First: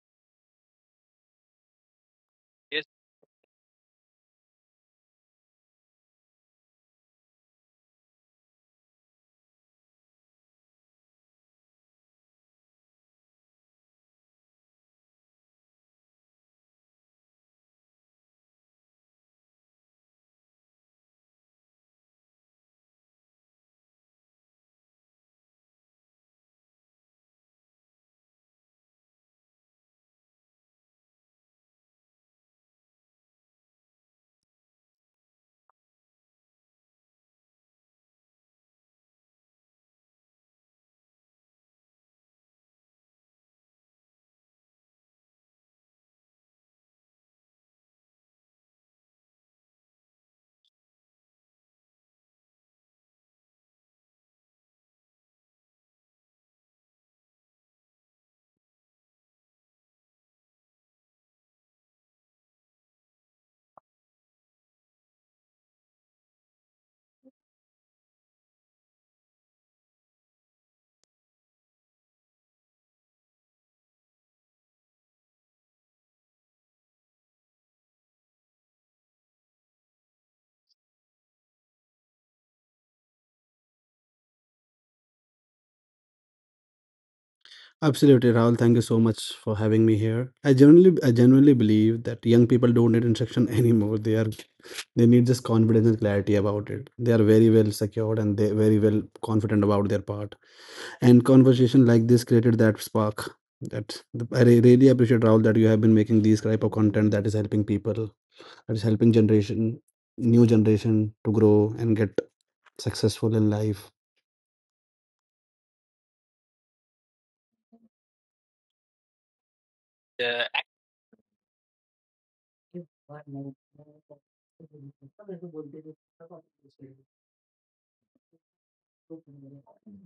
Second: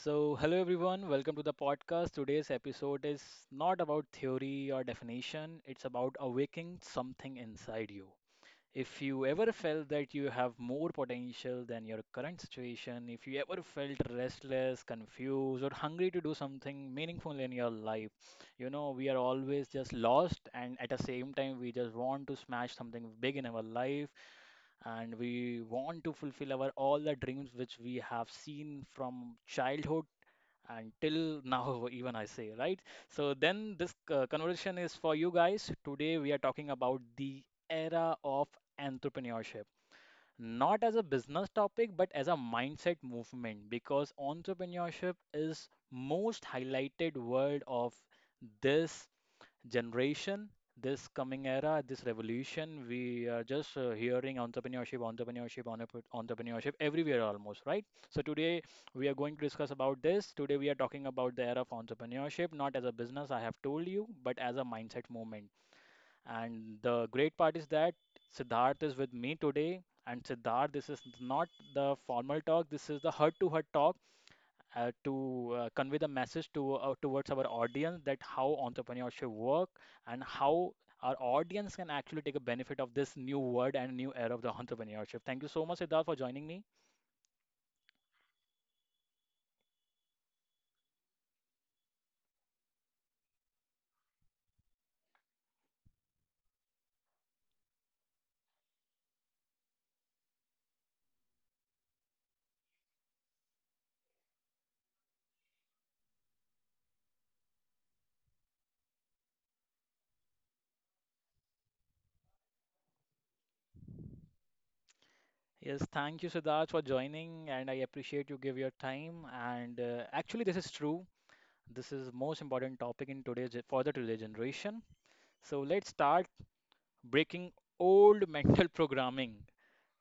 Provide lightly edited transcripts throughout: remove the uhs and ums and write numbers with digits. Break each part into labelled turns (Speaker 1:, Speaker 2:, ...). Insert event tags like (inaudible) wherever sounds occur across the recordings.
Speaker 1: So, hello everyone, welcome to the podcast. Today's
Speaker 2: Yes.
Speaker 1: episode is not about theory or definition, it's about awakening something inside you. If you ever felt that you have more potential than your current situation, if you ever felt restless, confused, or hungry to do something meaningful in your life, you know, we are always just lost, and at the same time, we just want to smash something big in our life. And we want to fulfill our all the dreams which we have seen from childhood until now. (laughs) Even I say, right? So then this conversation is for you guys. Today we are talking about the era of entrepreneurship, not as a business topic but as a mindset movement, because entrepreneurship is most highlighted word of this generation, this coming era, this revolution. We are just hearing entrepreneurship, entrepreneurship, entrepreneurship everywhere almost, right? So today we are going to discuss about this. Today we are talking about the era of entrepreneurship, not as a business, I have told you, but as a mindset movement. And the great part is that Siddharth is with me today. And Siddharth, this is not the formal talk, this is the heart to heart talk, to convey the message to towards our audience that how entrepreneurship work and how our audience can actually take a benefit of this new word and new era of the entrepreneurship. Thank you so much, Siddharth, for joining me.
Speaker 2: Absolutely, Rahul. Thank you so much for having me here. I genuinely believe that young people don't need instruction (laughs) anymore. They need just confidence and clarity about it. They are very well secured and they very well confident about their part. And conversation like this created that spark. That I really appreciate, Rahul, that you have been making these type of content that is helping people, that is helping generation, new generation to grow and get successful in life.
Speaker 1: Yes, thank you, Siddharth, for joining, and I appreciate you give your time. And actually, this is true. This is most important topic in today's for the today generation. So let's start breaking old mental (laughs) programming.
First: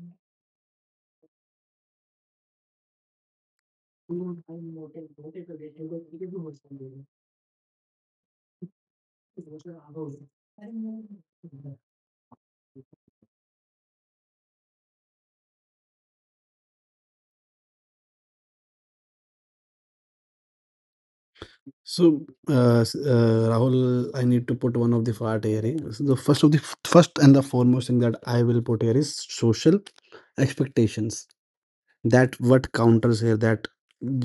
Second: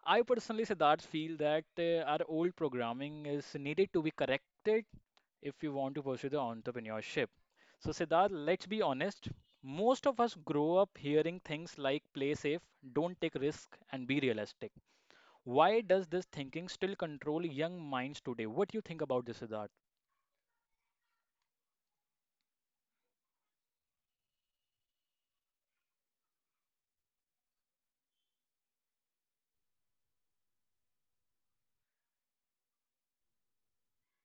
Speaker 1: I personally, Siddharth, feel that our old programming is needed to be corrected if you want to pursue the entrepreneurship. So, Siddharth, let's be honest. Most of us grow up hearing things like play safe, don't take risk, and be realistic. Why does this thinking still control young minds today? What do you think about this, Siddharth?
Speaker 2: So, Rahul, I need to put one of the part here. Eh? So the first of the f- first and the foremost thing that I will put here is social expectations. That what counters here that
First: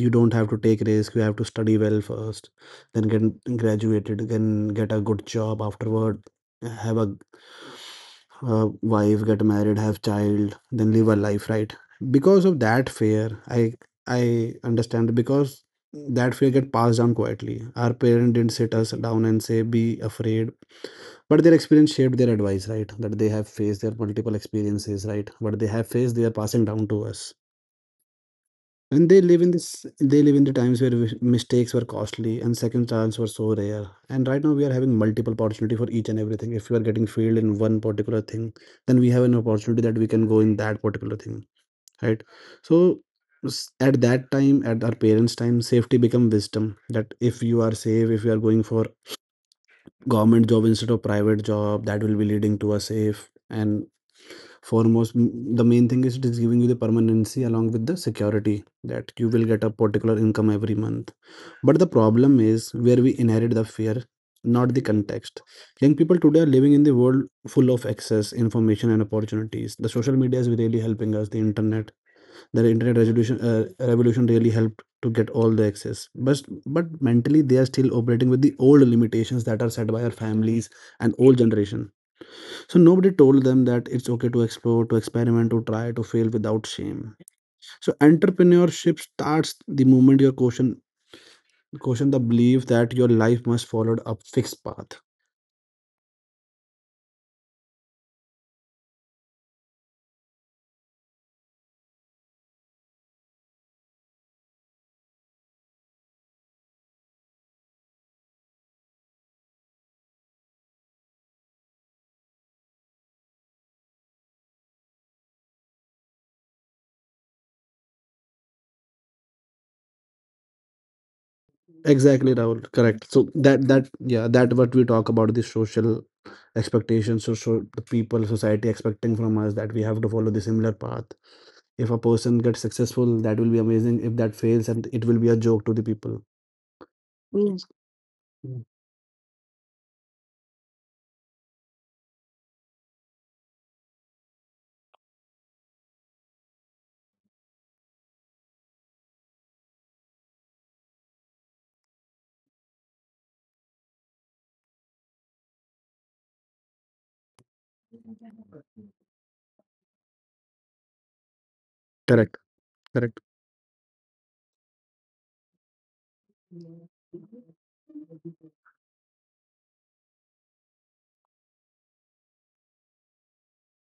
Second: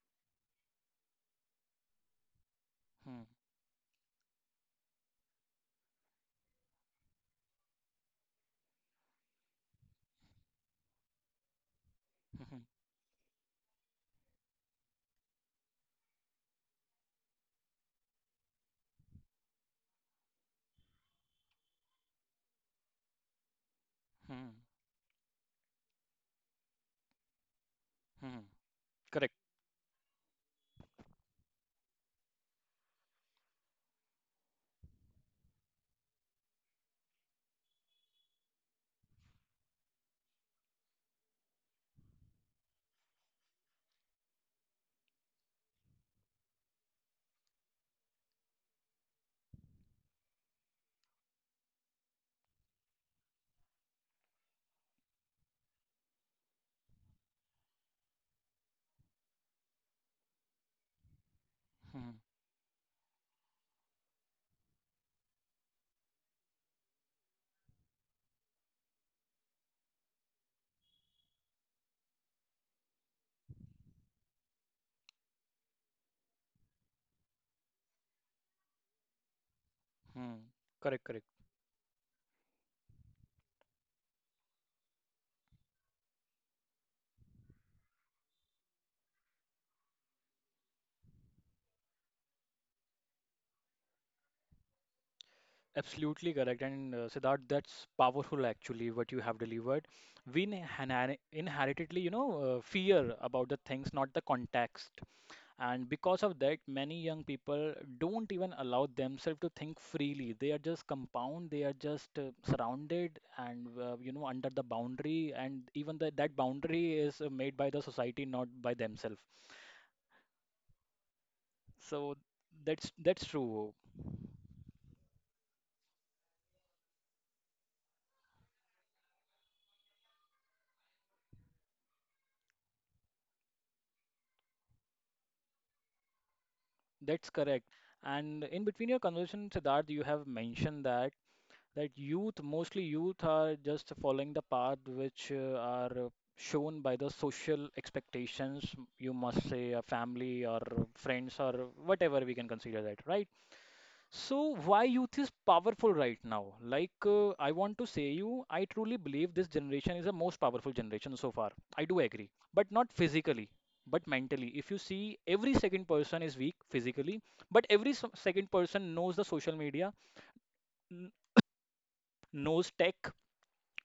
Speaker 2: you don't have to take risk. You have to study well first, then
Speaker 1: Hmm,
Speaker 2: get graduated, then get a good job afterward, have a wife, get married, have child, then live a life, right? Because of
Speaker 1: hmm,
Speaker 2: that fear, i I understand. Because that fear get passed down quietly, our parent didn't sit us down and say be afraid, but their experience shaped their advice, right? That they have faced their
Speaker 1: hmm,
Speaker 2: multiple
Speaker 1: hmm,
Speaker 2: experiences, right? But they have faced, they are passing down to us.
Speaker 1: hmm.
Speaker 2: And they
Speaker 1: Correct.
Speaker 2: live in this, they live in the times where mistakes were costly and second chance were so rare. And right now we are having multiple opportunity for each and everything. If you are getting failed in one particular thing, then we have an opportunity that we can go in that particular thing, right? So, at that time, at our parents' time, safety become wisdom. That if you are safe, if you are going for government job instead of private job, that will be leading to a safe and foremost the main thing is, it is giving you the permanency along with the security that you will get a particular income every month. But the
Speaker 1: Hmm,
Speaker 2: problem is where we inherit the fear, not the context. Young people today are living in the world full of access information and opportunities. The social media is really helping us, the internet, their internet resolution revolution really helped to get all the access. But mentally they are still operating with the old limitations that are set by our
Speaker 1: hmm, hmm.
Speaker 2: families
Speaker 1: Correct,
Speaker 2: and
Speaker 1: correct.
Speaker 2: old generation. So nobody told them that it's okay to explore, to experiment, to try, to fail without shame. So entrepreneurship starts the moment your question the belief that your life must follow a fixed path.
Speaker 1: Absolutely correct. And Siddharth, that's powerful actually, what you have delivered. We inheritedly, you know, fear about the things, not the context. And because of that, many young people don't even allow themselves to think freely. They are just compound, they are just surrounded and, you know, under the boundary. And even the, that boundary is made by the society, not by themselves. So
Speaker 2: Exactly, Rahul.
Speaker 1: that's
Speaker 2: Correct.
Speaker 1: that's
Speaker 2: So that
Speaker 1: true.
Speaker 2: that yeah, that what we talk about the social expectations. So, the people, society expecting from us that we have to follow the similar path. If a person gets successful, that will be amazing. If that fails, and it will be a joke to the people.
Speaker 1: That's
Speaker 2: Mm.
Speaker 1: correct. And in between your conversation, Siddharth, you have mentioned that that youth, mostly youth, are just following the path which are shown by the social expectations, you must say, a family or friends or whatever we can consider that, right? So, why youth is powerful right now? Like, I want to say you, I truly believe this generation is the most powerful generation so far. I do agree,
Speaker 2: Correct.
Speaker 1: but not
Speaker 2: Correct.
Speaker 1: physically. But mentally, if you see, every second person is weak physically, but every second person knows the social media, n- knows tech,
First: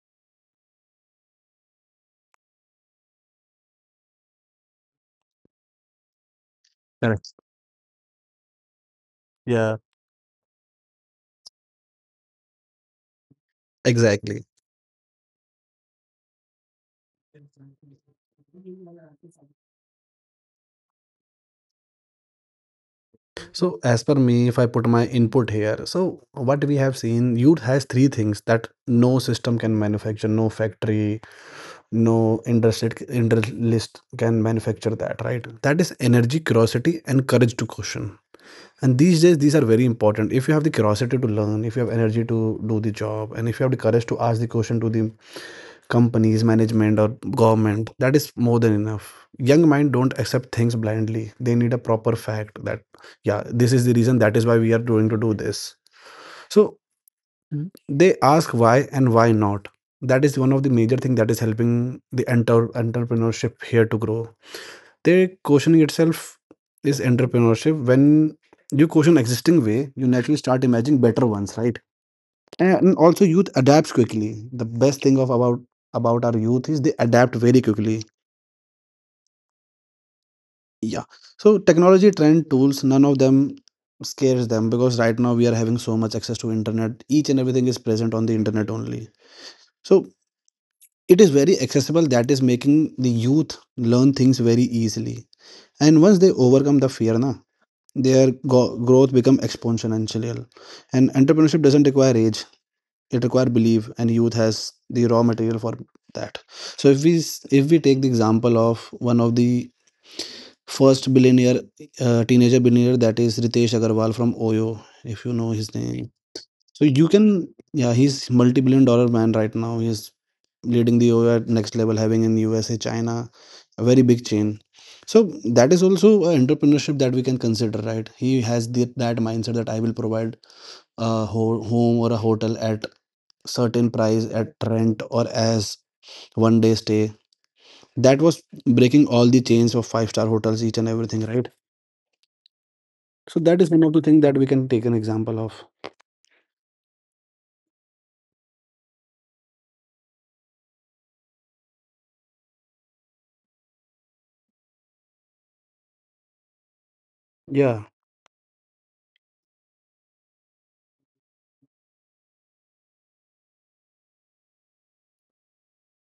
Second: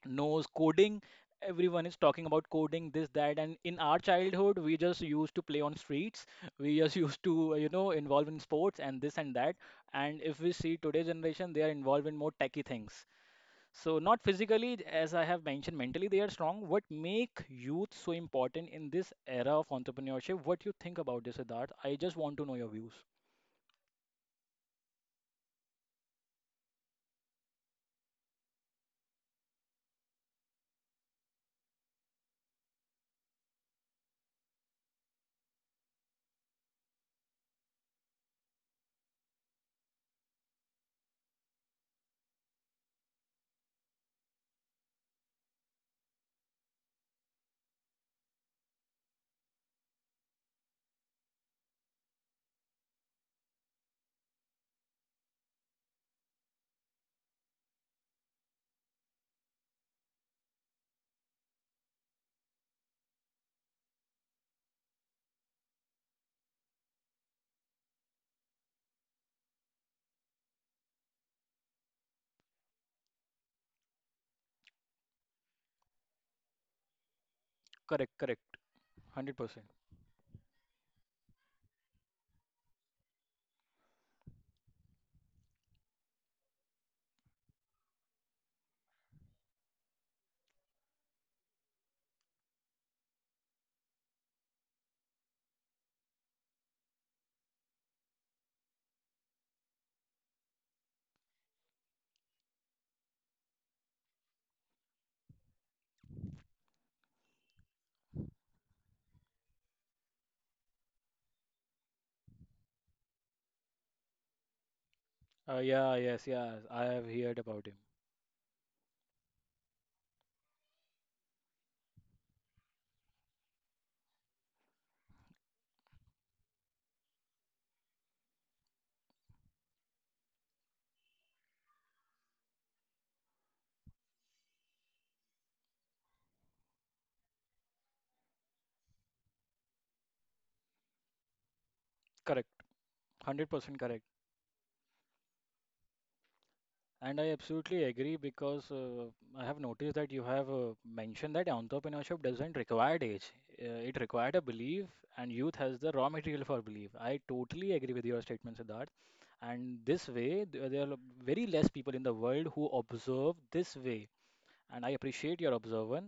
Speaker 1: knows coding. Everyone is talking about coding, this, that. And in our childhood, we just used to play on streets. (laughs) We just used
Speaker 2: Correct.
Speaker 1: to, you know, involve in sports and this and that.
Speaker 2: Yeah.
Speaker 1: And if we see today's generation, they are involved in more techy things. So not
Speaker 2: Exactly.
Speaker 1: physically, as I have mentioned, mentally they are strong. What make youth so important in this era of entrepreneurship? What you think about this, Siddharth? I just want to know your views.
Speaker 2: So as per me, if I put my input here, so what we have seen, youth has three things that no system can manufacture, no factory, no interest can manufacture that, right? That is energy, curiosity and courage to question. And these days these are very important. If you have the curiosity to learn, if you have energy to do the job, and if you have the courage to ask the question to the companies management or government, that is more than enough. Young mind don't accept things blindly, they need a proper fact. That yeah, this is the reason, that is why we are going to do this. So. Mm. They ask why and why not. That is one of the major thing that is helping the entrepreneurship here to grow. They, questioning itself is entrepreneurship. When you question existing way, you naturally start imagining better ones, right? And also youth adapts quickly. The best thing of about our youth is, they adapt very quickly.
Speaker 1: Correct, correct, 100%.
Speaker 2: Yeah. So technology, trend, tools, none of them scares them, because right now we are having so much access to internet, each and everything is present on the internet only. So it is very accessible, that is making the youth learn things very easily. And once they overcome the fear na, their growth become exponential. And entrepreneurship doesn't require age, it requires belief. And youth has the raw material for that. So if we take the example of one of the first billionaire teenager billionaire, that is Ritesh Agarwal from Oyo. If you know his
Speaker 1: Yeah,
Speaker 2: name,
Speaker 1: yes, yeah,
Speaker 2: so
Speaker 1: I have
Speaker 2: you
Speaker 1: heard
Speaker 2: can,
Speaker 1: about him.
Speaker 2: yeah, he's multi-billion dollar man right now. He's leading the OR next level, having in USA, China, a very big chain. So that is also an entrepreneurship that we can consider, right? He has the, that mindset that I will provide a home or a hotel at certain price, at rent or as one day stay. That was breaking all the chains of five-star hotels, each and everything, right?
Speaker 1: Correct,
Speaker 2: So that is
Speaker 1: 100%
Speaker 2: one of the
Speaker 1: correct.
Speaker 2: things that we can take an example of.
Speaker 1: And I absolutely agree because I have noticed that you have mentioned that entrepreneurship doesn't require age. It required a belief, and youth has the raw material for belief. I totally
Speaker 2: Yeah.
Speaker 1: agree with your statement, Siddharth. And this way, there are very less people in the world who observe this way. And I appreciate your observer,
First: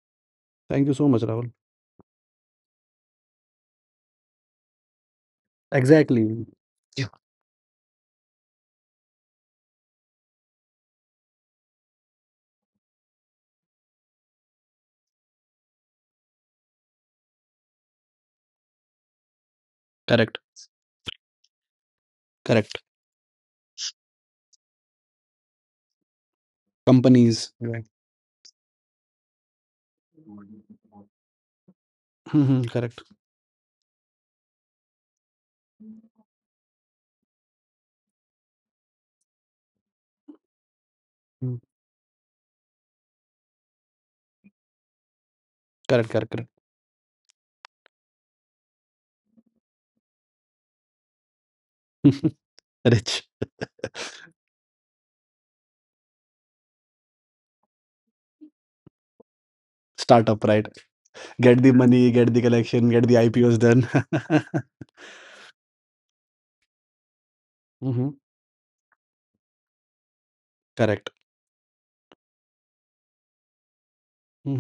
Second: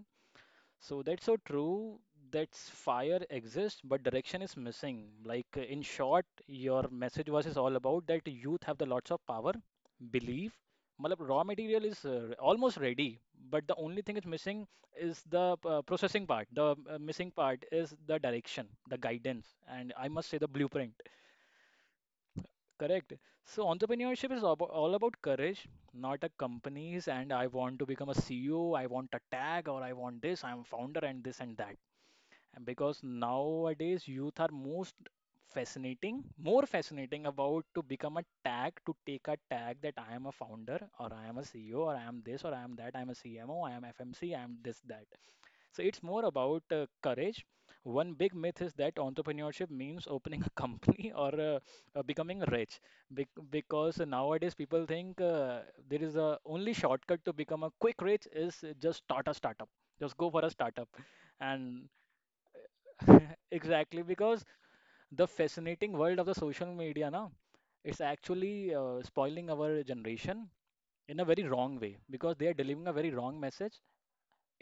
Speaker 2: Thank you
Speaker 1: so
Speaker 2: so much,
Speaker 1: that's so
Speaker 2: Rahul.
Speaker 1: true. That's fire exists, but direction is missing. Like in short,
Speaker 2: Exactly.
Speaker 1: your
Speaker 2: Yeah.
Speaker 1: message was is all about that youth have the lots of power, believe. Matlab, raw material is almost ready, but the only thing is missing is the processing part. The missing part is the direction, the guidance, and I must
Speaker 2: Correct.
Speaker 1: say the blueprint.
Speaker 2: Correct.
Speaker 1: Correct. So entrepreneurship is all about courage, not a companies, and I
Speaker 2: Companies.
Speaker 1: want
Speaker 2: Right.
Speaker 1: to become a CEO, I want a tag, or I want this, I'm founder and this and that.
Speaker 2: Mhm,
Speaker 1: And
Speaker 2: correct.
Speaker 1: because nowadays youth are most fascinating, more fascinating about to become a tag, to take a tag that I am a founder or I am a
Speaker 2: Mm,
Speaker 1: CEO or I am this or I am that, I am a CMO, I am FMC, I am this, that. So it's
Speaker 2: correct.
Speaker 1: more
Speaker 2: Correct. Correct.
Speaker 1: about courage. One big myth is that entrepreneurship means opening a (laughs) company or becoming
Speaker 2: (laughs)
Speaker 1: rich.
Speaker 2: Rich
Speaker 1: Because nowadays people think there is a only shortcut to become a quick rich is just start a startup. Just go for
Speaker 2: startup,
Speaker 1: a
Speaker 2: right?
Speaker 1: startup
Speaker 2: Get the
Speaker 1: and
Speaker 2: money, get the collection, get the
Speaker 1: (laughs)
Speaker 2: IPOs done.
Speaker 1: exactly, because
Speaker 2: (laughs)
Speaker 1: the fascinating world of the social media now, it's
Speaker 2: Mhm.
Speaker 1: actually spoiling our generation
Speaker 2: Correct.
Speaker 1: in a very wrong way because they are delivering a very wrong message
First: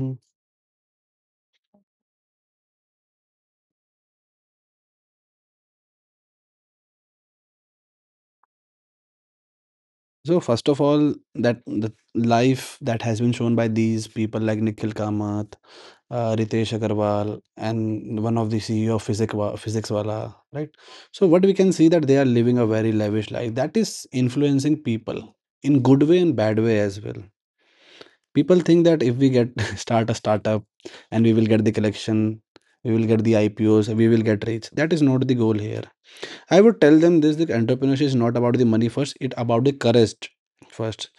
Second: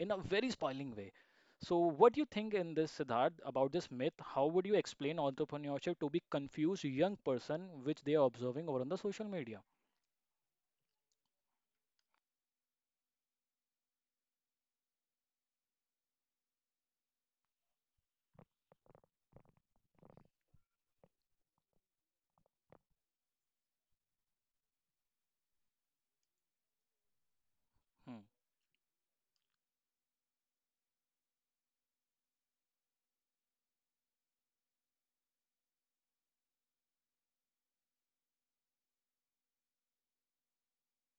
Speaker 1: in a very spoiling way. So, what do you think in this, Siddharth, about this myth? How would you explain entrepreneurship to be confused young person which they are observing over on the social media?
Speaker 2: So first of all, that the life that has been shown by these people like Nikhil Kamath, Ritesh Agarwal, and one of the CEO of Physics Wala, right? So what we can see that they are living a very lavish life that is influencing people in good way and bad way as well.
Speaker 1: Hmm.
Speaker 2: People think that if we get (laughs) start a startup, and we will get the collection, we will get the IPOs, we will get rich. That is not the goal here. I would tell them this, the entrepreneurship is not about the money first, it about the courage first.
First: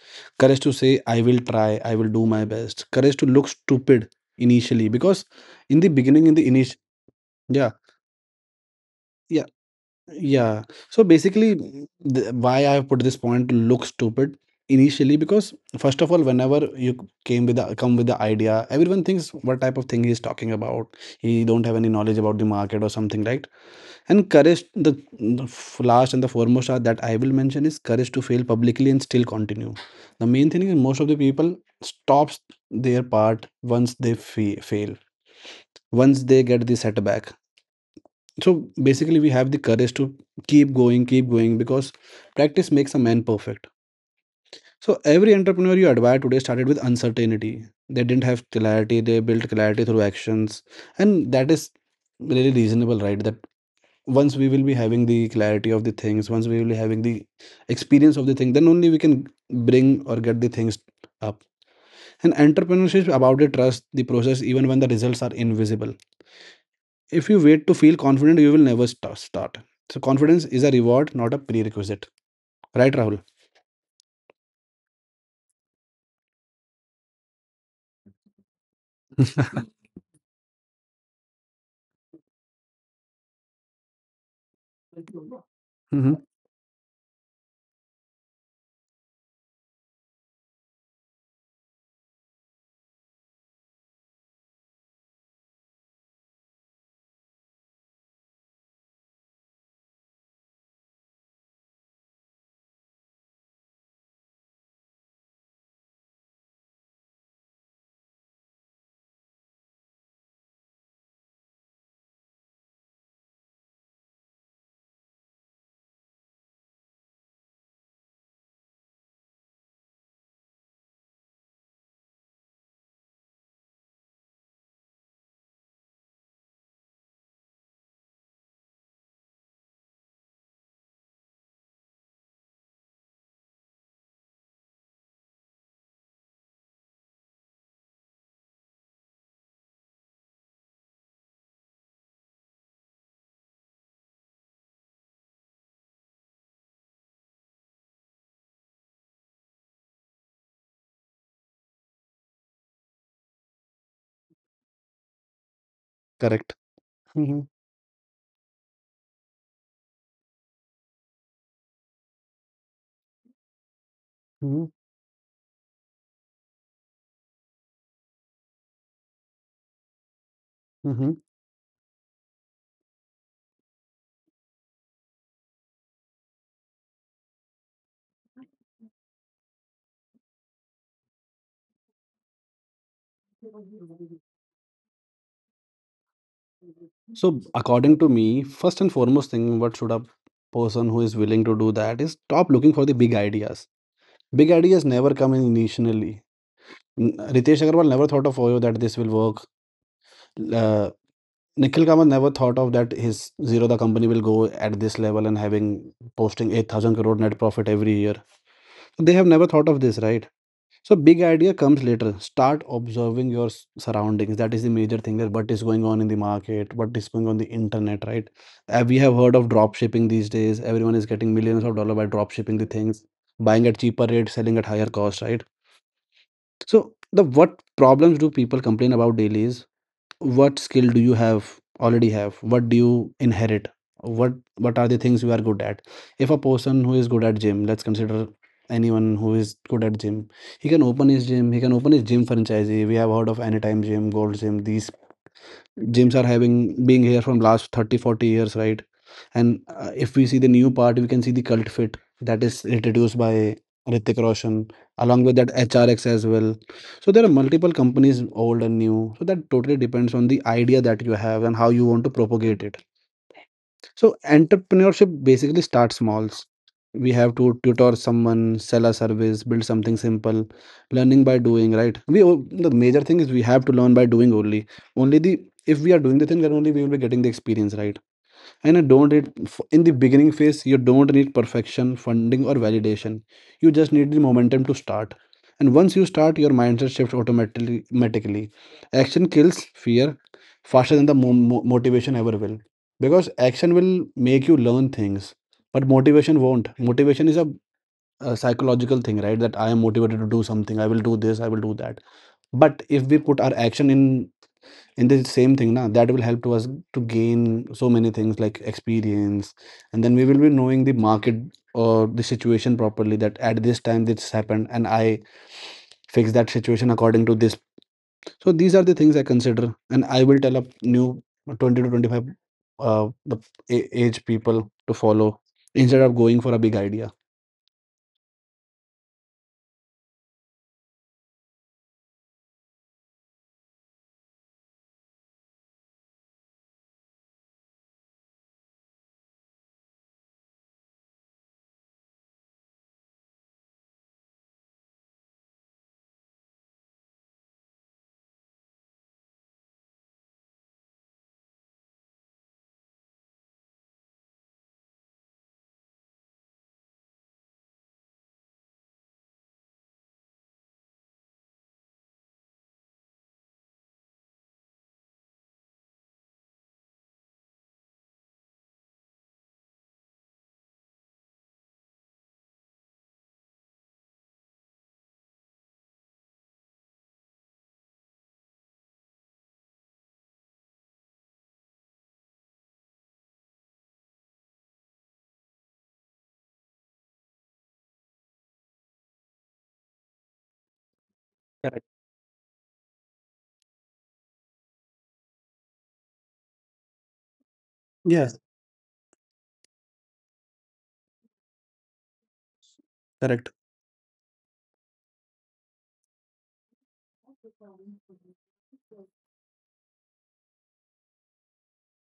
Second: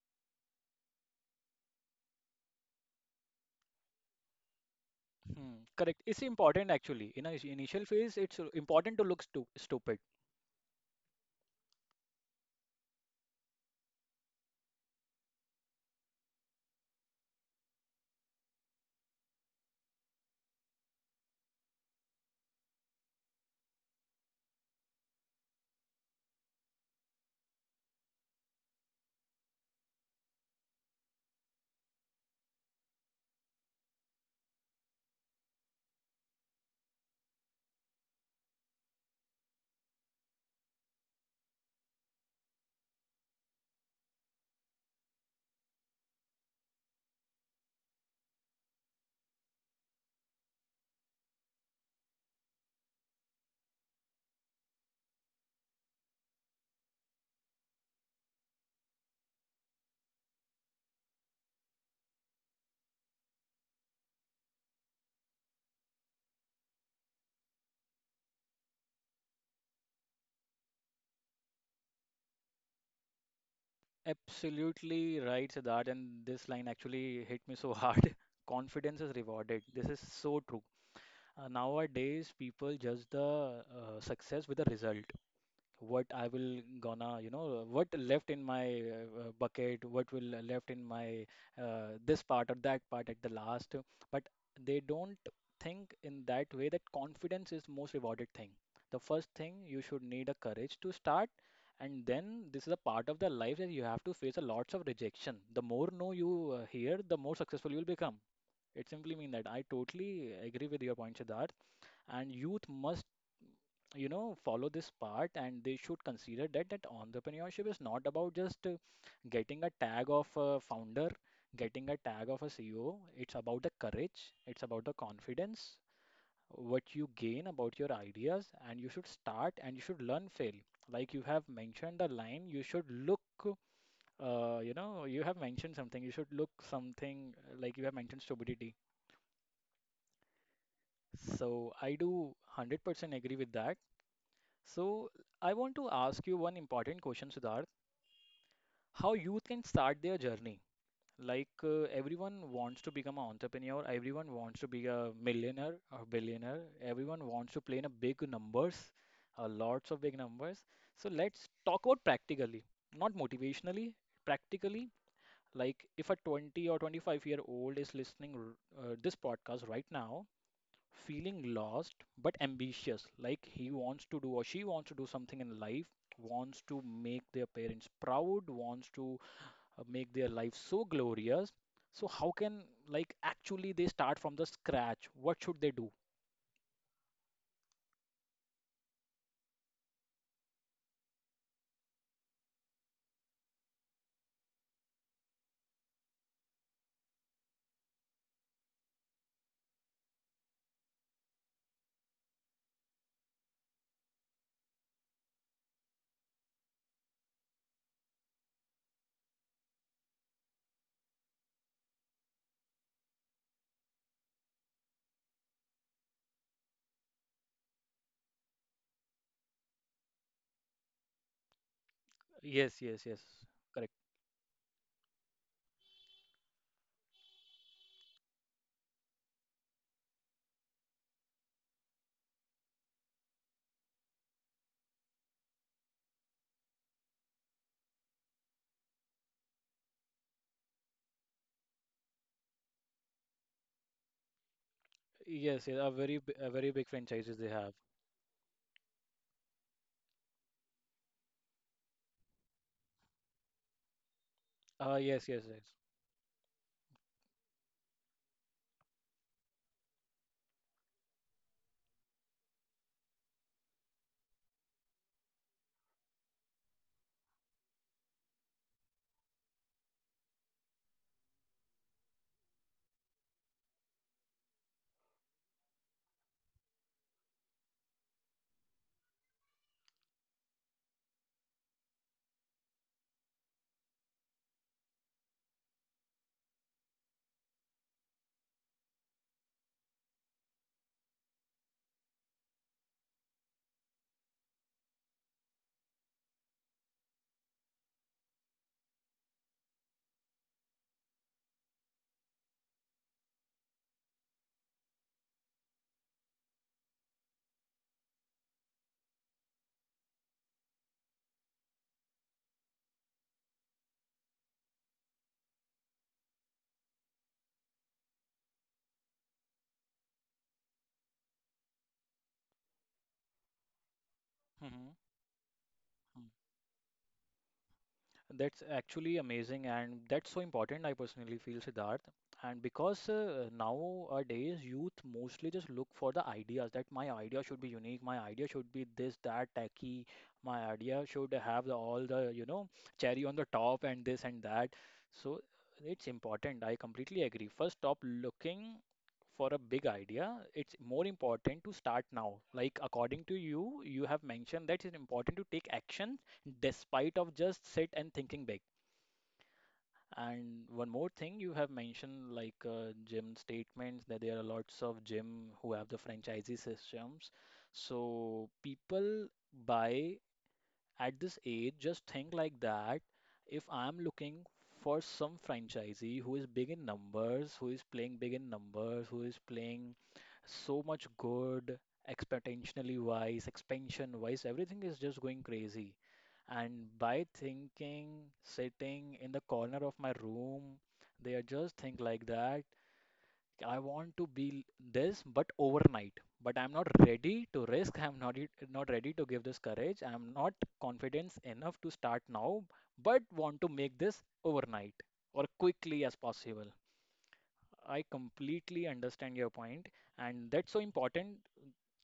Speaker 2: Courage to say, I will try, I will do my best. Courage to look stupid initially, because
Speaker 1: Hmm.
Speaker 2: in the
Speaker 1: Correct. It's
Speaker 2: beginning, in the
Speaker 1: important
Speaker 2: initial,
Speaker 1: actually. In a
Speaker 2: yeah.
Speaker 1: initial phase, it's important to look
Speaker 2: Yeah,
Speaker 1: stupid.
Speaker 2: yeah. So basically, mm, why I put this point look stupid initially, because first of all, whenever you c- came with the come with the idea, everyone thinks what type of thing he's talking about. He don't have any knowledge about the market or something, right? And courage, the last and the foremost are that I will mention is courage to fail publicly and still continue. The main thing is, most of the people stops their part once they fa fail, once they get the setback. So basically we have the courage to keep going, keep going, because practice makes a man perfect. So every entrepreneur you admire today started with uncertainty. They didn't have clarity, they built clarity through actions. And that is really reasonable, right? That once we will be having the clarity of the things, once we will be having the experience of the thing, then only we can bring or get the things up. And entrepreneurship is about the trust the process, even when the results are invisible. If you wait to feel confident, you will never start. So confidence is a reward, not a prerequisite. Right, Rahul?
Speaker 1: Absolutely right, Siddharth, and this line actually hit me so hard. (laughs) Confidence is rewarded.
Speaker 2: (laughs)
Speaker 1: This is so true. Nowadays, people judge the success with the result, what
Speaker 2: Hmm.
Speaker 1: I will gonna, you know, what left in my bucket, what will left in my this part or that part at the last. But they don't think in that way that confidence is most rewarded thing. The first thing you should need a courage to start, and then this is a part of the life that you have to face a lots of rejection. The more no you hear, the more successful you will become. It simply means that I totally agree with your point, Siddharth, and youth must, you know, follow this part, and they should consider that that entrepreneurship is not about just getting a tag of a founder, getting a tag of a CEO. It's about the courage, it's about the confidence, what you gain about your ideas, and you should start and you should learn fail. Like you have mentioned the line, you should look you know, you have mentioned something, you should look something like you have mentioned stupidity. So I do 100% agree with that. So, I want to ask you one important question, Siddharth. How youth can start their journey? Like everyone wants to become an entrepreneur, everyone wants to be a millionaire or
Speaker 2: Correct.
Speaker 1: billionaire, everyone
Speaker 2: Hmm.
Speaker 1: wants to play in a big numbers, lots of big numbers. So let's talk about practically, not motivationally,
Speaker 2: Hmm.
Speaker 1: practically. Like if a 20 or 25-year-old is listening this podcast right now,
Speaker 2: Hmm.
Speaker 1: feeling lost but ambitious, like he wants to do or she wants to do something in life, wants to make their parents proud, wants to make their life so glorious. So how can, like actually they start from the scratch, what should they do?
Speaker 2: So according to me, first and foremost thing, what should a person who is willing to do that is stop looking for the big ideas. Big ideas never come in initially. Ritesh Agarwal never thought of OYO that this will work. Uh, Nikhil Kamath never thought of that his zero the company will go at this level and having posting 8,000 crore net profit every year. They have never thought of this, right? So big idea comes later. Start observing your surroundings. That is the major thing. That what is going on in the market, what is going on the internet, right? We have heard of drop shipping these days. Everyone is getting millions of dollars by drop shipping the
Speaker 1: Yes, yes,
Speaker 2: things,
Speaker 1: yes.
Speaker 2: buying at
Speaker 1: Correct.
Speaker 2: cheaper rate, selling at higher cost, right? So the, what problems do people complain about daily is, what skill do you have already have, what do you inherit what are the things you are good at. If a person who is good at gym, let's consider, anyone who is good at gym, he can open his gym, he can open his gym franchise. We have heard of anytime gym, gold gym, these
Speaker 1: Yes, yes, a
Speaker 2: gyms
Speaker 1: very
Speaker 2: are
Speaker 1: a
Speaker 2: having
Speaker 1: very big
Speaker 2: being here
Speaker 1: franchises
Speaker 2: from
Speaker 1: they
Speaker 2: last
Speaker 1: have.
Speaker 2: 30-40 years, right? And if we see the new part, we can see the cult fit that is introduced by Ritik Roshan,
Speaker 1: Uh,
Speaker 2: along
Speaker 1: yes,
Speaker 2: with
Speaker 1: yes,
Speaker 2: that
Speaker 1: yes.
Speaker 2: HRX as well. So there are multiple companies, old and new. So that totally depends on the idea that you have and how you want to propagate it. So entrepreneurship basically starts small. We have to tutor someone, sell a service, build something simple, learning by doing, right? The major thing is we have to learn by doing only. Only the if we are doing the thing, then only we will be getting the experience, right? and you don't need In the beginning phase, you don't need perfection, funding, or validation. You just need the momentum to start, and once you start your mindset shifts automatically. Action kills fear faster than motivation ever will, because action will make you learn things, but motivation won't. Motivation is a psychological thing, right? That I am motivated to do something, I will do this, I will do that. But if we put our action in the same thing na, that will help to us to gain so many things like experience, and then we will be knowing the market or the situation properly, that at this time this happened and I fix that situation according to this. So these are the things I consider, and I will tell a new 20 to 25 uh the age people
Speaker 1: Mm-hmm.
Speaker 2: to follow instead of going for a big idea.
Speaker 1: That's actually amazing, and that's so important, I personally feel, Siddharth. And because nowadays youth mostly just look for the ideas that my idea should be unique, my idea should be this, that, tacky, my idea should have the, all the, you know, cherry on the top and this and that. So it's important. I completely agree. First, stop looking for a big idea. It's more important to start now. Like according to you, you have mentioned that it's important to take action despite of just sit and thinking big. And one more thing you have mentioned, gym statements, that there are lots of gym who have the franchisee systems, so people buy. At this age just think like that, if I'm looking for some franchisee who is big in numbers, who is playing big in numbers, who is playing so much good, exponentially wise, expansion wise, everything is just going crazy. And by thinking, sitting in the corner of my room, they are just think like that, I want to be this but overnight. But I'm not ready to risk. (laughs) I'm not
Speaker 2: Yes.
Speaker 1: not ready to give this courage, I'm not confidence enough to start now, but
Speaker 2: Correct.
Speaker 1: want to make this overnight or quickly as possible. I completely understand your point, and that's so important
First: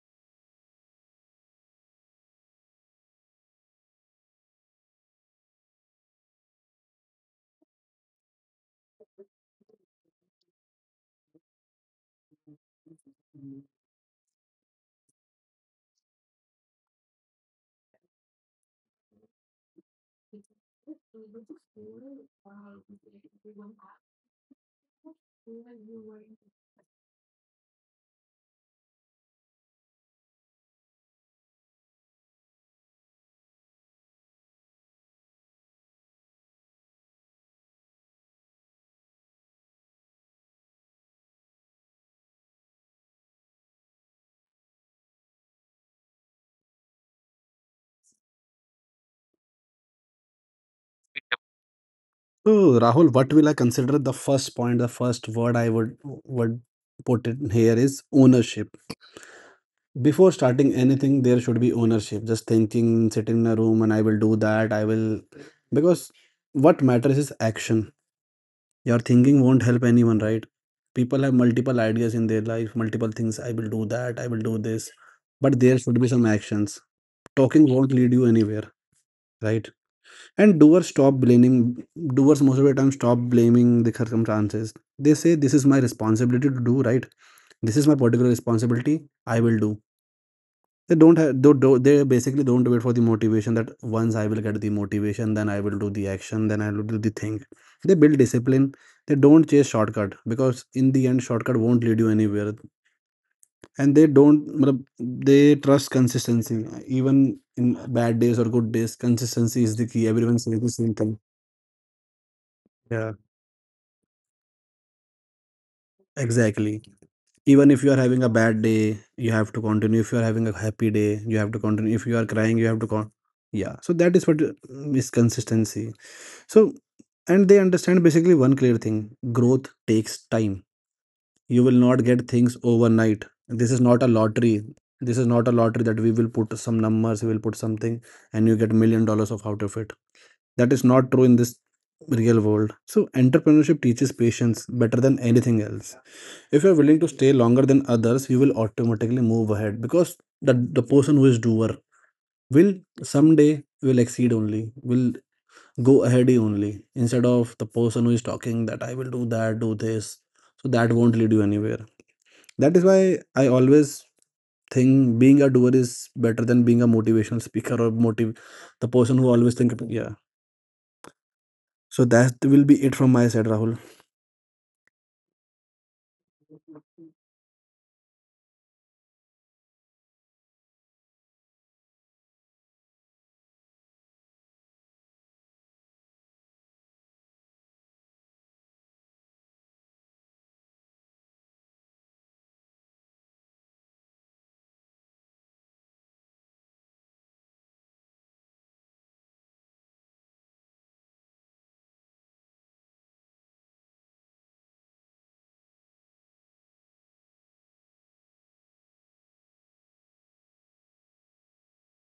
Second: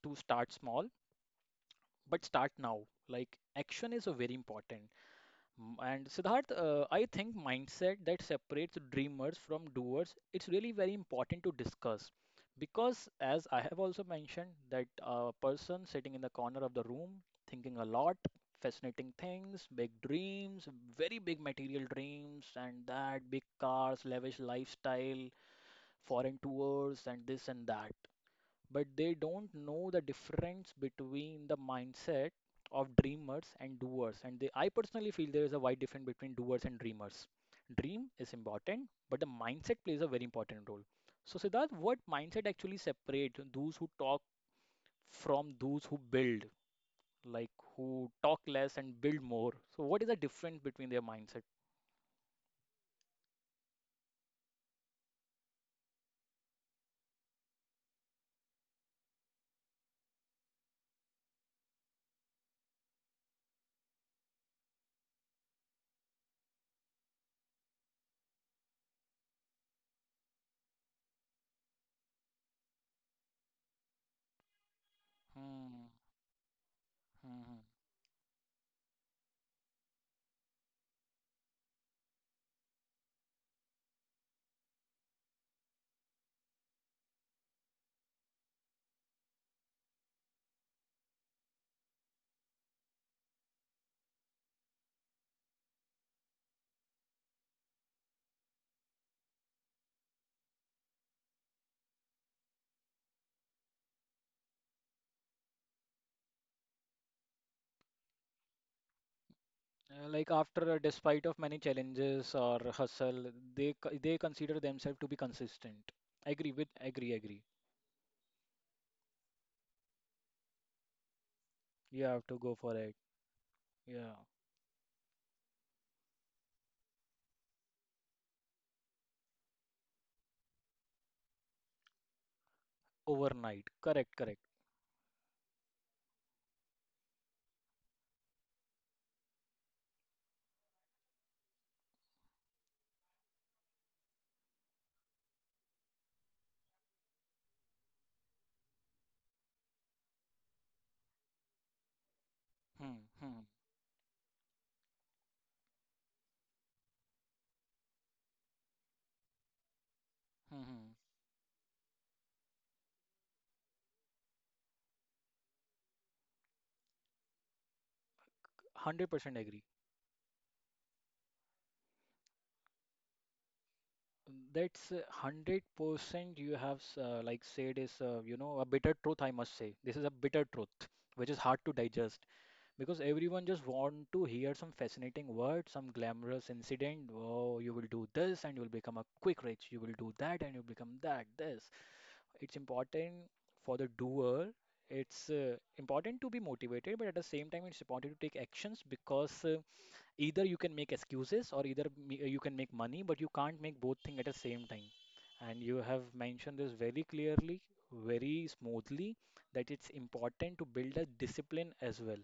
Speaker 1: to start small, but start now. Like action is a very important. And Siddharth, I think mindset that separates dreamers from doers, it's really very important to discuss. Because as I have also mentioned, that a person sitting in the corner of the room, thinking a lot, fascinating things, big dreams, very big material dreams, and that, big cars, lavish lifestyle, foreign tours, and this and that, but they don't know the difference between the mindset of dreamers and doers. And they, I personally feel there is a wide difference between doers and dreamers. Dream is important, but the mindset plays a very important role. So Siddharth, what mindset actually separates those who talk from those who build, like who talk less and build more? So what is the difference between their mindset?
Speaker 2: So Rahul, what will I consider, the first point, the first word I would put in here is ownership. Before starting anything, there should be ownership. Just thinking, sitting in a room, and I will do that. I will. Because what matters is action. Your thinking won't help anyone, right? People have multiple ideas in their life, multiple things. I will do that, I will do this. But there
Speaker 1: Hmm.
Speaker 2: should be some actions.
Speaker 1: Hmm, hmm.
Speaker 2: Talking won't lead you anywhere, right? And doers stop blaming, doers most of the time stop blaming the circumstances. They say, this is my responsibility to do, right? This is my particular responsibility. I will do. They basically don't wait for the motivation, that once I will get the motivation, then I will do the action, then I will do the thing. They build discipline. They don't chase shortcut because in the end shortcut won't lead you anywhere. And they don't matlab, they trust consistency. Even in bad days or good days, consistency is the key.
Speaker 1: Like
Speaker 2: Everyone says the same thing.
Speaker 1: despite of many challenges or
Speaker 2: Yeah,
Speaker 1: hustle, they consider themselves to be consistent. Agree with
Speaker 2: exactly.
Speaker 1: agree agree.
Speaker 2: Even if you are having a bad day you have to continue, if you are having a happy day you have to continue,
Speaker 1: You
Speaker 2: if you
Speaker 1: have
Speaker 2: are
Speaker 1: to go
Speaker 2: crying you
Speaker 1: for
Speaker 2: have to
Speaker 1: it.
Speaker 2: con. Yeah, so
Speaker 1: Yeah,
Speaker 2: that is what is consistency. So, and they understand basically one clear thing, growth takes time. You will not get things overnight.
Speaker 1: overnight.
Speaker 2: This is not
Speaker 1: Correct
Speaker 2: a
Speaker 1: correct.
Speaker 2: lottery. This is not a lottery that we will put some numbers, we will put something, and you get million dollars of out of it. That is not true in this real world. So entrepreneurship teaches patience better than anything else. If you're willing to stay longer than others, you will automatically move ahead because the person who is doer will
Speaker 1: Hmm, hmm,
Speaker 2: someday will exceed only will go ahead only instead of the person who is talking that I will do that, do this,
Speaker 1: hmm.
Speaker 2: so
Speaker 1: Hmm.
Speaker 2: that won't lead you anywhere. That is why I always think being a doer is better than being a motivational speaker or motive, the
Speaker 1: Hundred
Speaker 2: person
Speaker 1: percent
Speaker 2: who always
Speaker 1: agree.
Speaker 2: think about- yeah. So that will be it from my side, Rahul.
Speaker 1: That's 100%. You have like said is a bitter truth. I must say this is a bitter truth which is hard to digest. Because everyone just want to hear some fascinating word, some glamorous incident. Oh, you will do this and you will become a quick rich. You will do that and you become that, this. It's important for the doer. It's important to be motivated, but at the same time, it's important to take actions, because either you can make excuses, or either you can make money, but you can't make both things at the same time. And you have mentioned this very clearly, very smoothly, that it's important to build a discipline as well,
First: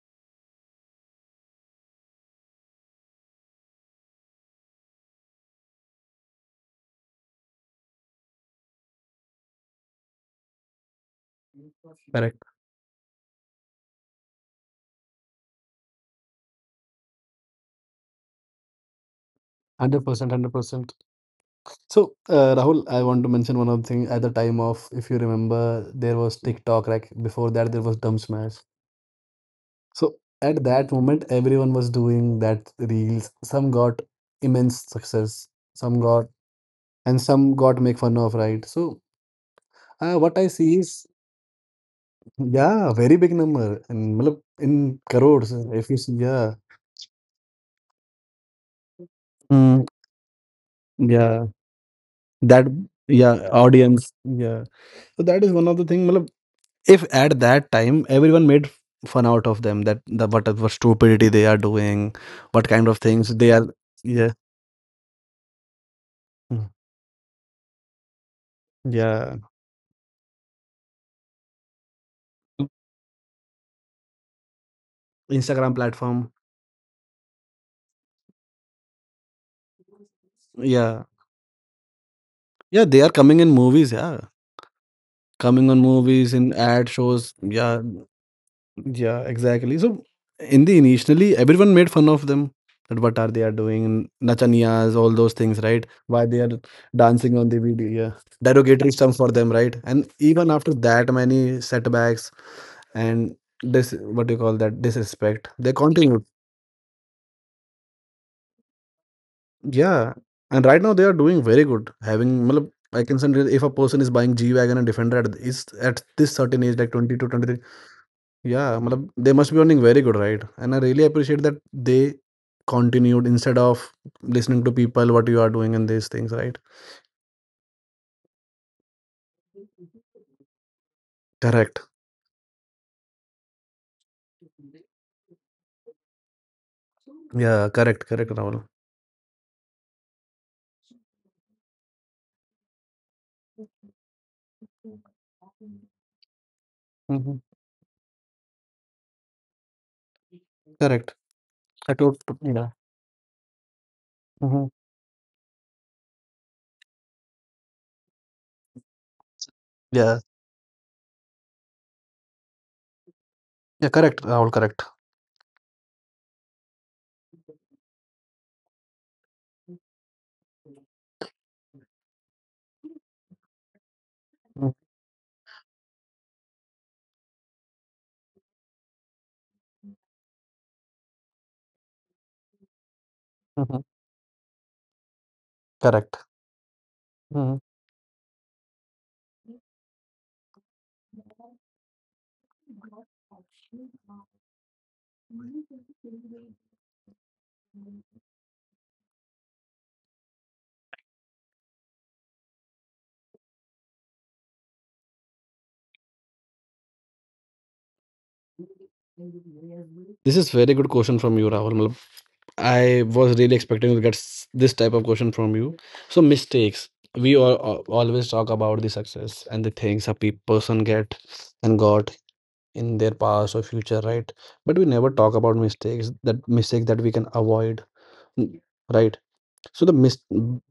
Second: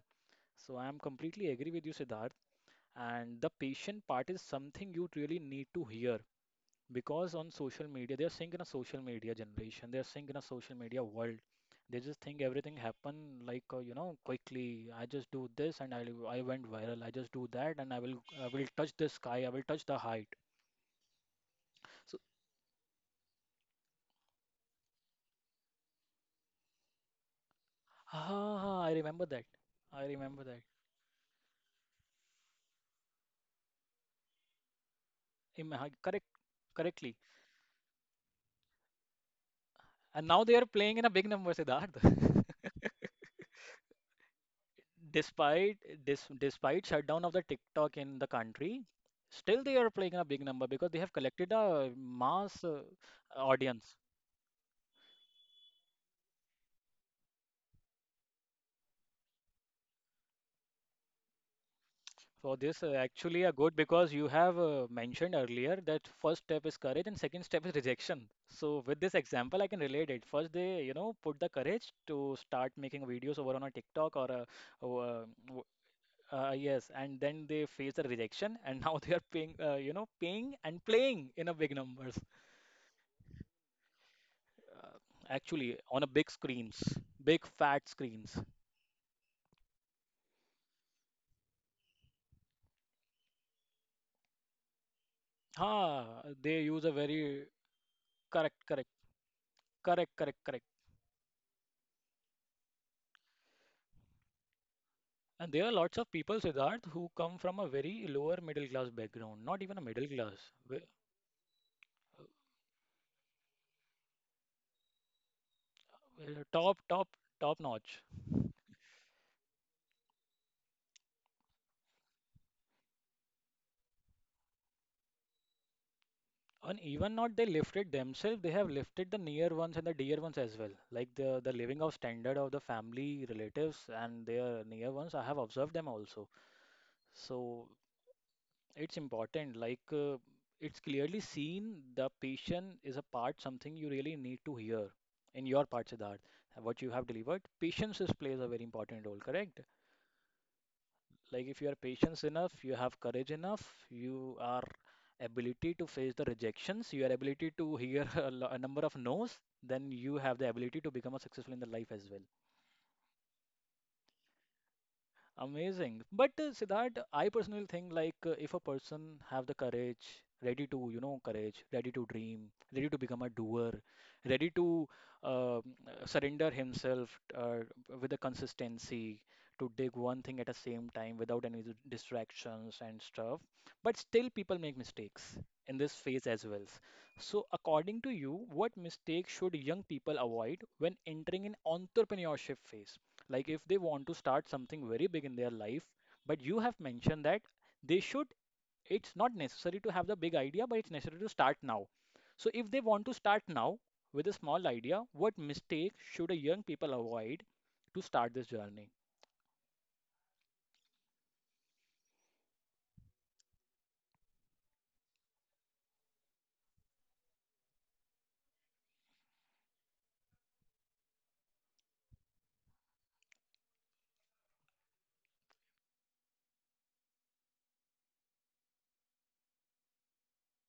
Speaker 1: so I'm completely agree with you, Siddharth. And the patient part is something you really need to hear, because on social media, they're saying in a social media generation, they're saying in a social media world. They just think
Speaker 2: Correct.
Speaker 1: everything happen like quickly. I just do this and I went viral. I just do that and I will touch the sky. I will touch the
Speaker 2: 100%.
Speaker 1: height.
Speaker 2: 100%. So,
Speaker 1: So
Speaker 2: Rahul, I want to mention one other thing. At the time of, if you remember, there was TikTok. Like before that, there was Dumb Smash.
Speaker 1: I remember that. I
Speaker 2: So
Speaker 1: remember
Speaker 2: at
Speaker 1: that.
Speaker 2: that moment, everyone was doing that reels. Some got immense success,
Speaker 1: Im-
Speaker 2: some got,
Speaker 1: Correct, correctly.
Speaker 2: and some got make fun of, right? So
Speaker 1: And
Speaker 2: what
Speaker 1: now
Speaker 2: I
Speaker 1: they are
Speaker 2: see
Speaker 1: playing
Speaker 2: is,
Speaker 1: in a big number, Siddharth. (laughs)
Speaker 2: yeah, very big number, and matlab, in crores.
Speaker 1: Despite
Speaker 2: If you see,
Speaker 1: this,
Speaker 2: yeah.
Speaker 1: despite shutdown of the TikTok in the country, still they
Speaker 2: Mm,
Speaker 1: are playing a big number, because they have
Speaker 2: yeah,
Speaker 1: collected a mass
Speaker 2: that, yeah,
Speaker 1: audience.
Speaker 2: audience, yeah. So that is one of the thing. Matlab, if at that time everyone made fun out of them, that what stupidity they are doing,
Speaker 1: So
Speaker 2: what
Speaker 1: this
Speaker 2: kind of things
Speaker 1: actually
Speaker 2: they
Speaker 1: a
Speaker 2: are,
Speaker 1: good, because you
Speaker 2: yeah.
Speaker 1: have mentioned earlier that first
Speaker 2: Mm,
Speaker 1: step is courage and second step is rejection. So with this
Speaker 2: yeah.
Speaker 1: example, I can relate it. First, they put the courage to start making videos over on a TikTok or or, uh, w-
Speaker 2: Instagram platform.
Speaker 1: yes, and then they face the rejection, and now (laughs) they are paying paying and
Speaker 2: Yeah.
Speaker 1: playing in a big numbers.
Speaker 2: Yeah, they are coming in movies, yeah.
Speaker 1: uh,
Speaker 2: Coming on
Speaker 1: Actually on a big
Speaker 2: movies, in
Speaker 1: screens,
Speaker 2: ad shows.
Speaker 1: big
Speaker 2: Yeah.
Speaker 1: fat screens.
Speaker 2: Yeah, exactly. So in the initially everyone made fun of them. That what are they are doing? Nachaniyas, all those things, right?
Speaker 1: Ah,
Speaker 2: Why they are
Speaker 1: they use a
Speaker 2: dancing
Speaker 1: very.
Speaker 2: on the video, yeah.
Speaker 1: Correct, correct,
Speaker 2: Derogatory terms for them, right? And
Speaker 1: correct, correct,
Speaker 2: even
Speaker 1: correct.
Speaker 2: after that many setbacks and this, what do you call that, disrespect,
Speaker 1: And there
Speaker 2: they
Speaker 1: are lots of
Speaker 2: continued.
Speaker 1: people, Siddharth, who come from a very lower middle class background, not even a middle
Speaker 2: Yeah,
Speaker 1: class,
Speaker 2: and right
Speaker 1: w-
Speaker 2: now they are doing very good. Having, matlab, I can say that if a person is buying G-Wagon and Defender at this certain age,
Speaker 1: top,
Speaker 2: like
Speaker 1: top,
Speaker 2: 20 to 23,
Speaker 1: top notch.
Speaker 2: yeah, matlab, they must be earning very good, right? And I really appreciate that they continued instead of listening to people what you are doing and these things, right?
Speaker 1: And even not they lifted themselves, they have lifted the near ones and the dear ones as well. Like the
Speaker 2: Correct.
Speaker 1: living of standard of the family relatives and their near ones, I have observed them also.
Speaker 2: Yeah,
Speaker 1: So
Speaker 2: correct, correct, Rahul.
Speaker 1: it's important. It's clearly seen the patient is a part, something you really need to hear in your part, Siddharth. What you have
Speaker 2: Hmm.
Speaker 1: delivered, patience is plays a very important role, correct?
Speaker 2: Correct.
Speaker 1: Like if you are
Speaker 2: I told,
Speaker 1: patient enough,
Speaker 2: yeah.
Speaker 1: you have courage enough, you are
Speaker 2: Hmm.
Speaker 1: ability to face the rejections, your ability to hear (laughs) a number of no's, then you
Speaker 2: Yeah,
Speaker 1: have the ability to become a successful in the life as well.
Speaker 2: yeah, correct, Rahul, correct.
Speaker 1: Amazing. But Siddharth, I personally think if a person have the courage, ready to, courage, ready to dream, ready to become a doer, ready
Speaker 2: Mm-hmm.
Speaker 1: to uh, surrender himself uh, with a consistency to dig one thing at a same time without any distractions and stuff.
Speaker 2: Mm-hmm.
Speaker 1: But still, people make mistakes in this
Speaker 2: Correct.
Speaker 1: phase as well. So,
Speaker 2: Mm-hmm.
Speaker 1: according to you, what mistakes should young people avoid when entering an entrepreneurship phase? Like if they want to start something very big in their life, but you have mentioned that they should, it's not necessary to have the big idea, but it's necessary to start now. So if they want to start now with a small idea, what mistake should a young people avoid to start this journey?
Speaker 2: This is very good question from you, Rahul. Matlab, I was really expecting to get this type of question from you. So mistakes. We all, always talk about the success and the things a person get and got in their past or future, right? But we never talk about mistakes. That mistake that we can avoid, n- right? So the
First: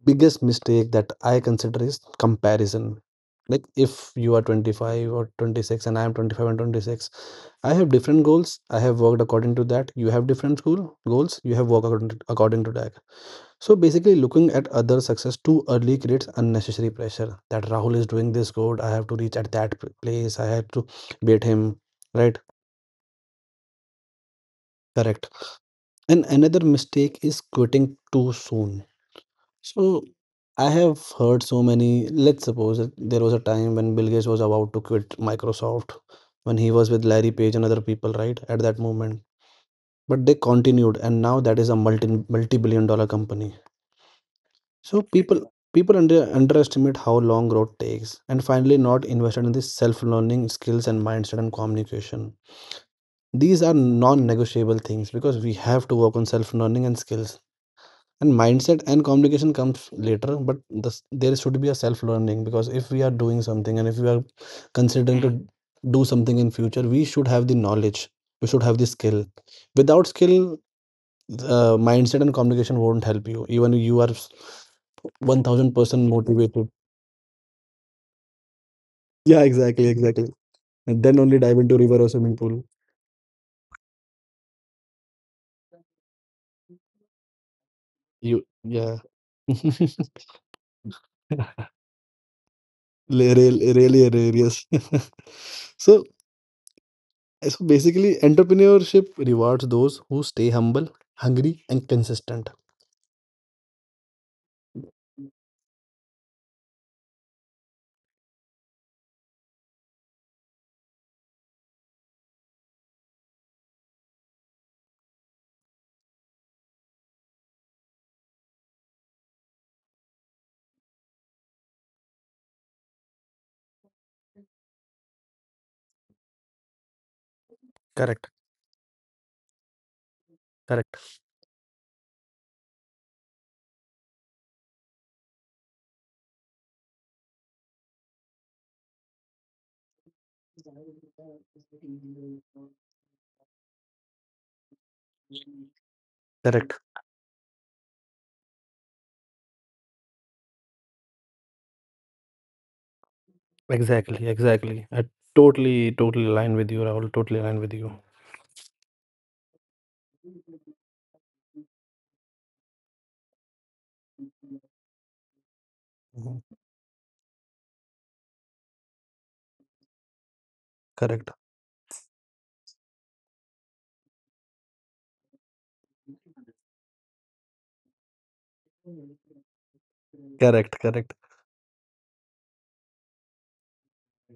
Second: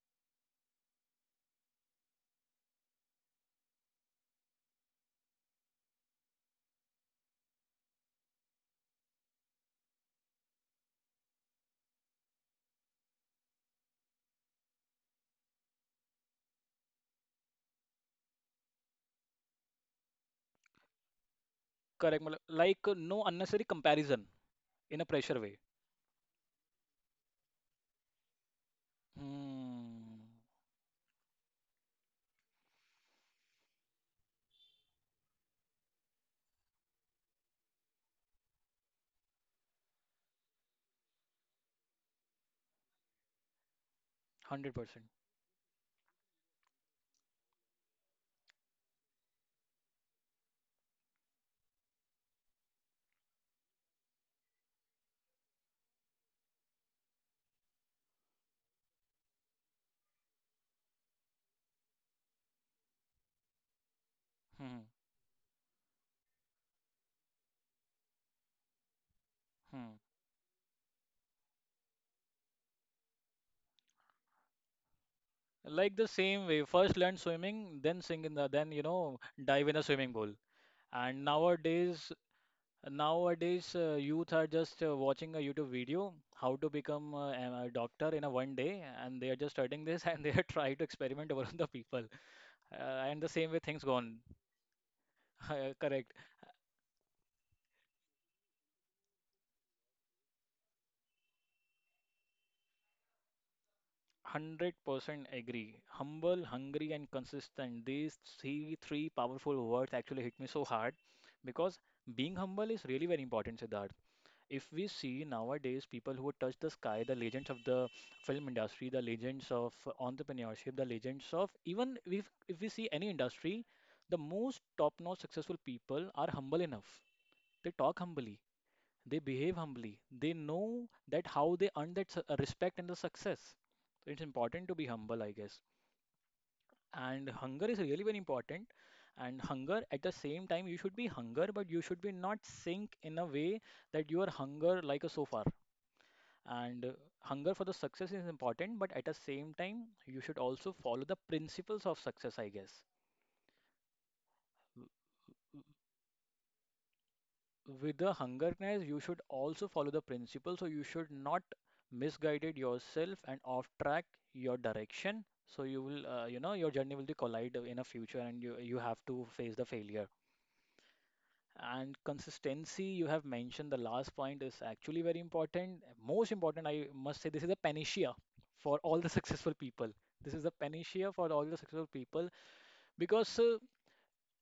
Speaker 2: biggest mistake that I consider is comparison. Like if you are 25 or 26 and I am 25 and 26, I have different goals. I have worked according to that. You have different goals. You have worked according to that. So basically, looking at other success too early creates unnecessary pressure. That Rahul is doing this good. I have to reach at that place. I have to beat him.
Speaker 1: Correct.
Speaker 2: Right?
Speaker 1: मतलब no unnecessary comparison in a
Speaker 2: Correct.
Speaker 1: pressure way.
Speaker 2: And another mistake is quitting too soon.
Speaker 1: Hmm.
Speaker 2: So I have heard so many. Let's suppose that there was a time when Bill Gates was about to quit Microsoft, when he was with Larry Page and other people. Right? At that moment. But they continued, and now that is a multi-billion dollar company. So
Speaker 1: 100%.
Speaker 2: people underestimate how long growth takes, and finally not invested in this self-learning skills and mindset and communication. These are non-negotiable things because we have to work on self-learning and skills. And mindset and communication comes later, but this, there should be a self-learning because if we are doing something and if we are
Speaker 1: Hmm.
Speaker 2: considering to do something in future, we should have the knowledge. We should have the skill.
Speaker 1: Hmm.
Speaker 2: Without skill, mindset and communication won't help you even if you are
Speaker 1: Like the
Speaker 2: 1000%
Speaker 1: same way,
Speaker 2: motivated.
Speaker 1: first learn swimming, then sing in the, then
Speaker 2: Yeah,
Speaker 1: dive in a
Speaker 2: exactly,
Speaker 1: swimming pool.
Speaker 2: exactly. And
Speaker 1: And
Speaker 2: then only dive into river
Speaker 1: nowadays,
Speaker 2: or swimming pool.
Speaker 1: nowadays, youth are just watching a YouTube video, how to become a doctor in a
Speaker 2: You,
Speaker 1: one day,
Speaker 2: yeah. (laughs)
Speaker 1: and they are just studying this (laughs) and they are trying to experiment over on the people. And the same way things
Speaker 2: Really
Speaker 1: gone. (laughs)
Speaker 2: hilarious. (laughs) so
Speaker 1: Correct.
Speaker 2: so basically entrepreneurship rewards those who stay humble, hungry, and consistent.
Speaker 1: 100% agree. Humble, hungry, and consistent. These three powerful words actually hit me so hard, because being humble is really very important, Siddharth. If we see nowadays people who touch the sky, the legends of the film industry, the legends of entrepreneurship, the legends of even if we see any industry, the most top-notch successful people are humble enough. They talk humbly, they behave humbly, they know that how they earn that respect and the success. So it's important to be humble, I guess. And hunger is really very important. And hunger at the same time, you should be hunger, but you should be not sink in a way that you are hunger like a sofa.
Speaker 2: Correct.
Speaker 1: And hunger for the success is important, but at the same time, you should also follow the principles of success, I guess.
Speaker 2: Exactly, exactly. I totally align with you, Rahul. Totally align with you.
Speaker 1: With the hungerness, you should also follow the principles, so you should not misguided yourself and off track your direction. So
Speaker 2: Mhm.
Speaker 1: your journey will be collide in a future, and you have to face the failure.
Speaker 2: Correct,
Speaker 1: And consistency you have mentioned, the last point, is actually very important, most important. I must say this is a panacea for all the (laughs) successful people. This is a
Speaker 2: correct,
Speaker 1: panacea
Speaker 2: correct,
Speaker 1: for all the successful people. Because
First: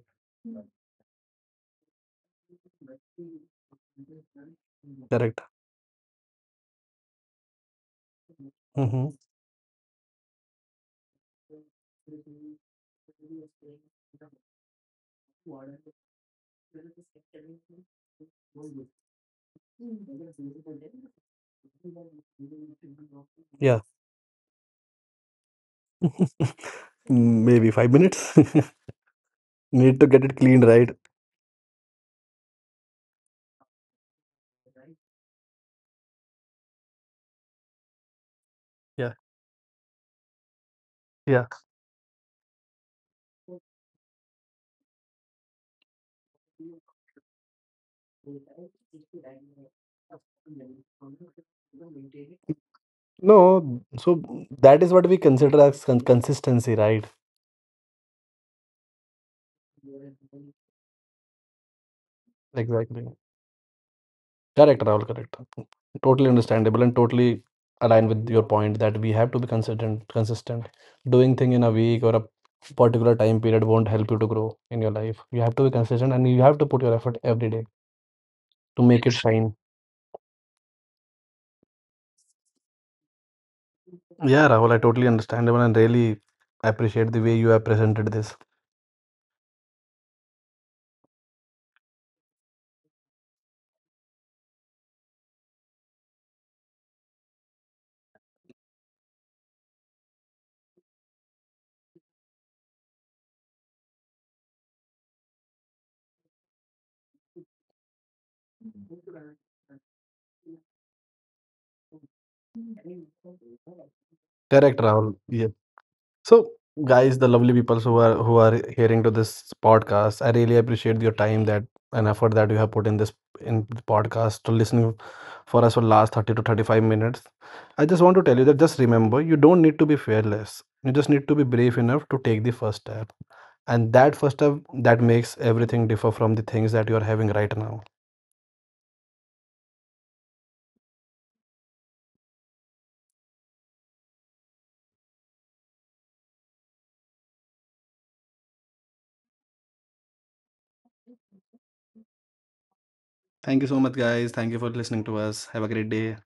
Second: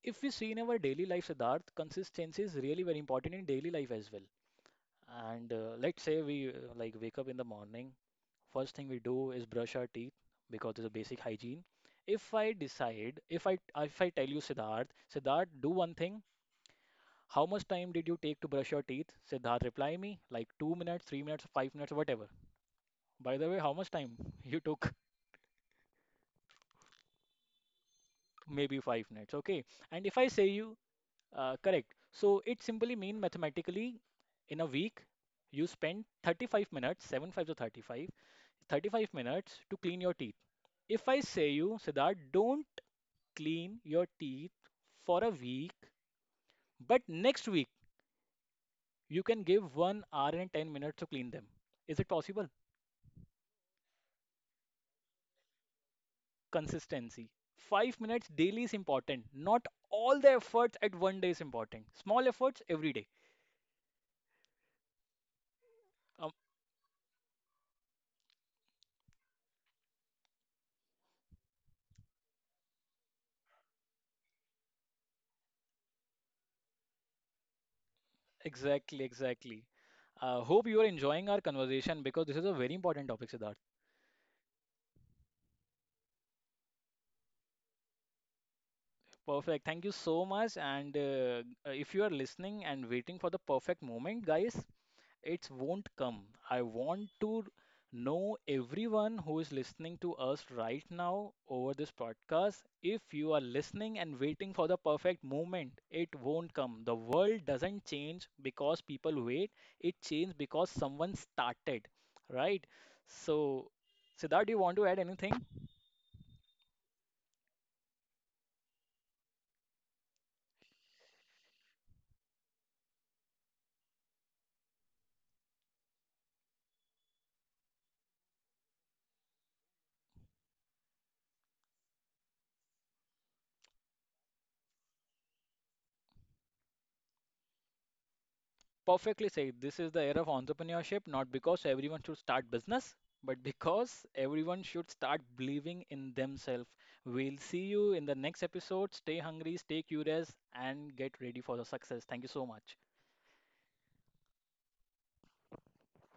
Speaker 1: if we see in our daily life, Siddharth, consistency is really very important in daily life as well.
Speaker 2: correct.
Speaker 1: And let's say we like wake up in the morning, first thing we
Speaker 2: Mm-hmm.
Speaker 1: do is brush our teeth, because it's a basic hygiene. If i decide if i if i tell you, Siddharth, do one thing, how much time did you take to brush your teeth? Siddharth, reply me, like 2 minutes, 3 minutes, 5 minutes, whatever. By the way, how
Speaker 2: Yeah,
Speaker 1: much time you took?
Speaker 2: maybe 5 minutes.
Speaker 1: (laughs)
Speaker 2: (laughs)
Speaker 1: Maybe 5 minutes, okay?
Speaker 2: Need to
Speaker 1: And if
Speaker 2: get
Speaker 1: I
Speaker 2: it
Speaker 1: say
Speaker 2: cleaned,
Speaker 1: you,
Speaker 2: right?
Speaker 1: correct. So it simply mean mathematically in a week, you spend 35 minutes, 75 to 35,
Speaker 2: Yeah,
Speaker 1: 35 minutes to clean your teeth. If I
Speaker 2: yeah.
Speaker 1: say you, Siddharth, don't clean your teeth for a week, but next week you can give 1 hour and 10 minutes to clean them. Is it possible?
Speaker 2: No, so that is what we consider as consistency, right?
Speaker 1: Consistency. 5 minutes daily is important. Not all the efforts at one day is important. Small efforts every
Speaker 2: Exactly.
Speaker 1: day.
Speaker 2: Correct, Rahul, correct. Totally
Speaker 1: Um,
Speaker 2: understandable and totally aligned with your point that we have to be consistent, consistent. Doing thing in a week or a particular time period won't help you to grow in your life. You have to be consistent and you have to put your effort every day to make
Speaker 1: exactly,
Speaker 2: it shine.
Speaker 1: exactly. Hope you are enjoying our conversation, because this is a very important topic, Siddharth.
Speaker 2: Yeah, Rahul, I totally understandable and really appreciate the way you have presented this.
Speaker 1: Perfect. Thank you so much. And if you are listening and waiting for the perfect moment, guys, it won't come. I want to know everyone who is listening to us right now over this podcast. If you are listening and waiting for the perfect moment, it won't come. The world doesn't change because people wait, it changes because someone started, right? So, Siddharth, do you
Speaker 2: Correct,
Speaker 1: want to add
Speaker 2: Rahul.
Speaker 1: anything?
Speaker 2: Yeah. So guys, the lovely people who are hearing to this podcast, I really appreciate your time that and effort that you have put in the podcast to listening for us for last 30 to 35 minutes. I just want to tell you that just remember you don't need to be fearless. You just need to be brave enough to take the first step. And that first step that makes everything differ from the things that you are having right now.
Speaker 1: Perfectly said. This is the era of entrepreneurship, not because everyone should start business, but because everyone should start believing in themselves. We'll see you in the next episode. Stay hungry, stay curious, and get ready for the success. Thank you so much.
Speaker 2: Thank you so much, guys. Thank you for listening to us. Have a great day.